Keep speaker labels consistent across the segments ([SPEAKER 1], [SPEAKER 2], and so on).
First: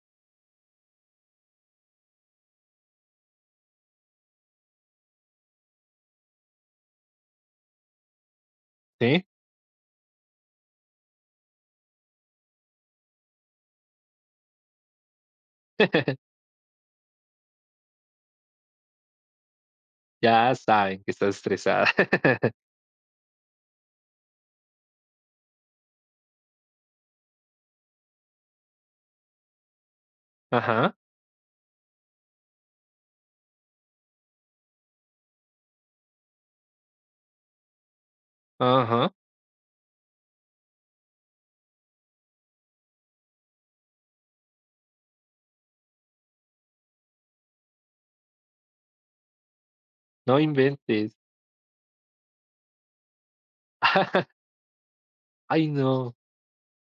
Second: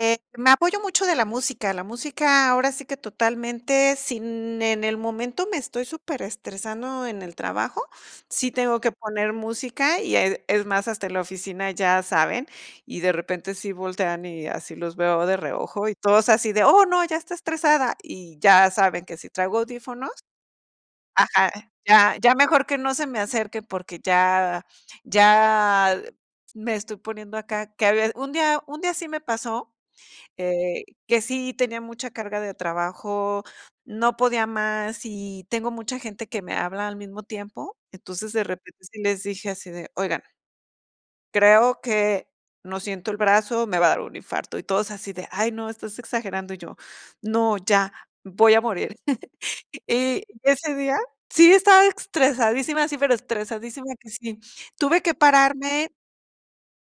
[SPEAKER 1] Eh, me apoyo mucho de la música. La música, ahora sí que, totalmente, sin en el momento me estoy superestresando en el trabajo, sí tengo que
[SPEAKER 2] Sí.
[SPEAKER 1] poner música, y, eh, es más, hasta en la oficina ya saben, y de repente sí voltean, y así los veo de reojo, y todos así de: "Oh, no, ya está estresada". Y ya saben que si traigo audífonos
[SPEAKER 2] Ya saben que estás
[SPEAKER 1] ajá,
[SPEAKER 2] estresada.
[SPEAKER 1] ya ya mejor que no se me acerque, porque, ya ya me estoy poniendo acá que había un día un día sí me pasó, eh,
[SPEAKER 2] Ajá.
[SPEAKER 1] que sí tenía mucha carga de trabajo, no podía más, y tengo mucha gente que me habla al mismo tiempo. Entonces, de repente sí
[SPEAKER 2] Ajá.
[SPEAKER 1] les dije así de: "Oigan" "creo que no siento el brazo, me va a dar un infarto". Y todos así de: "Ay, no, estás exagerando". Y yo: "No, ya, voy a morir". Y
[SPEAKER 2] No
[SPEAKER 1] ese día,
[SPEAKER 2] inventes.
[SPEAKER 1] sí estaba estresadísima, sí, pero estresadísima que sí. Tuve que
[SPEAKER 2] Ay,
[SPEAKER 1] pararme
[SPEAKER 2] no.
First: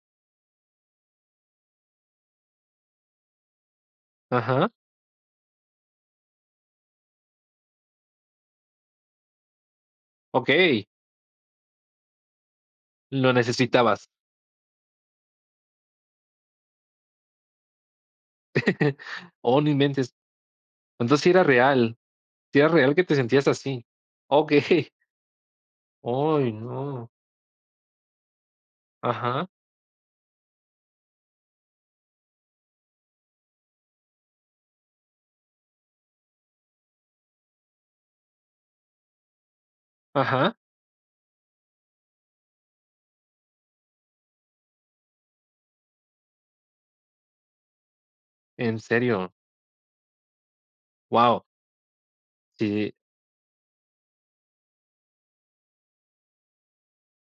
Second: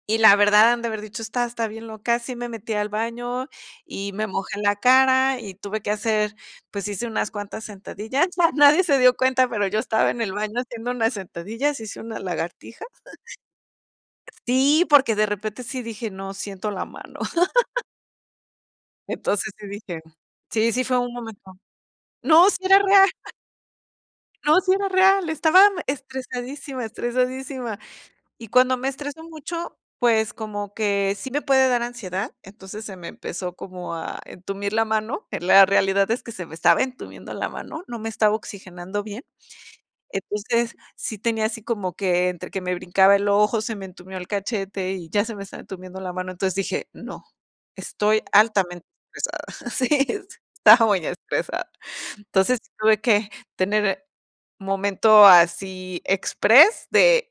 [SPEAKER 1] y, la verdad, han de haber dicho: "Esta está bien loca". Sí me metí al baño, y me mojé
[SPEAKER 2] Ajá.
[SPEAKER 1] la cara, y tuve que hacer pues, hice unas cuantas sentadillas. Ya nadie se dio cuenta, pero yo estaba en el baño
[SPEAKER 2] Okey.
[SPEAKER 1] haciendo unas sentadillas, hice unas lagartijas.
[SPEAKER 2] Lo necesitabas.
[SPEAKER 1] Sí, porque de repente sí dije: "No, siento la mano". Entonces,
[SPEAKER 2] Oh,
[SPEAKER 1] sí
[SPEAKER 2] no
[SPEAKER 1] dije:
[SPEAKER 2] inventes.
[SPEAKER 1] "Sí sí fue un
[SPEAKER 2] Entonces, sí era
[SPEAKER 1] momento".
[SPEAKER 2] real
[SPEAKER 1] No, sí
[SPEAKER 2] sí era
[SPEAKER 1] era
[SPEAKER 2] real que
[SPEAKER 1] real.
[SPEAKER 2] te sentías así.
[SPEAKER 1] No, sí era
[SPEAKER 2] Okey.
[SPEAKER 1] real, estaba
[SPEAKER 2] Ay,
[SPEAKER 1] estresadísima
[SPEAKER 2] no.
[SPEAKER 1] estresadísima. Y cuando me estreso
[SPEAKER 2] Ajá.
[SPEAKER 1] mucho, pues como que sí me puede dar ansiedad, entonces, se me empezó como a entumir la mano. En la realidad es que, se me estaba entumiendo la mano, no me estaba oxigenando bien.
[SPEAKER 2] Ajá.
[SPEAKER 1] Entonces, sí tenía así como que, entre que me brincaba el ojo, se me entumió el cachete, y ya se me estaba entumiendo la mano, entonces dije: "No, estoy
[SPEAKER 2] En
[SPEAKER 1] altamente
[SPEAKER 2] serio.
[SPEAKER 1] estresada". Sí, estaba muy
[SPEAKER 2] Guau.
[SPEAKER 1] estresada Entonces,
[SPEAKER 2] Sí.
[SPEAKER 1] tuve que tener momento así express de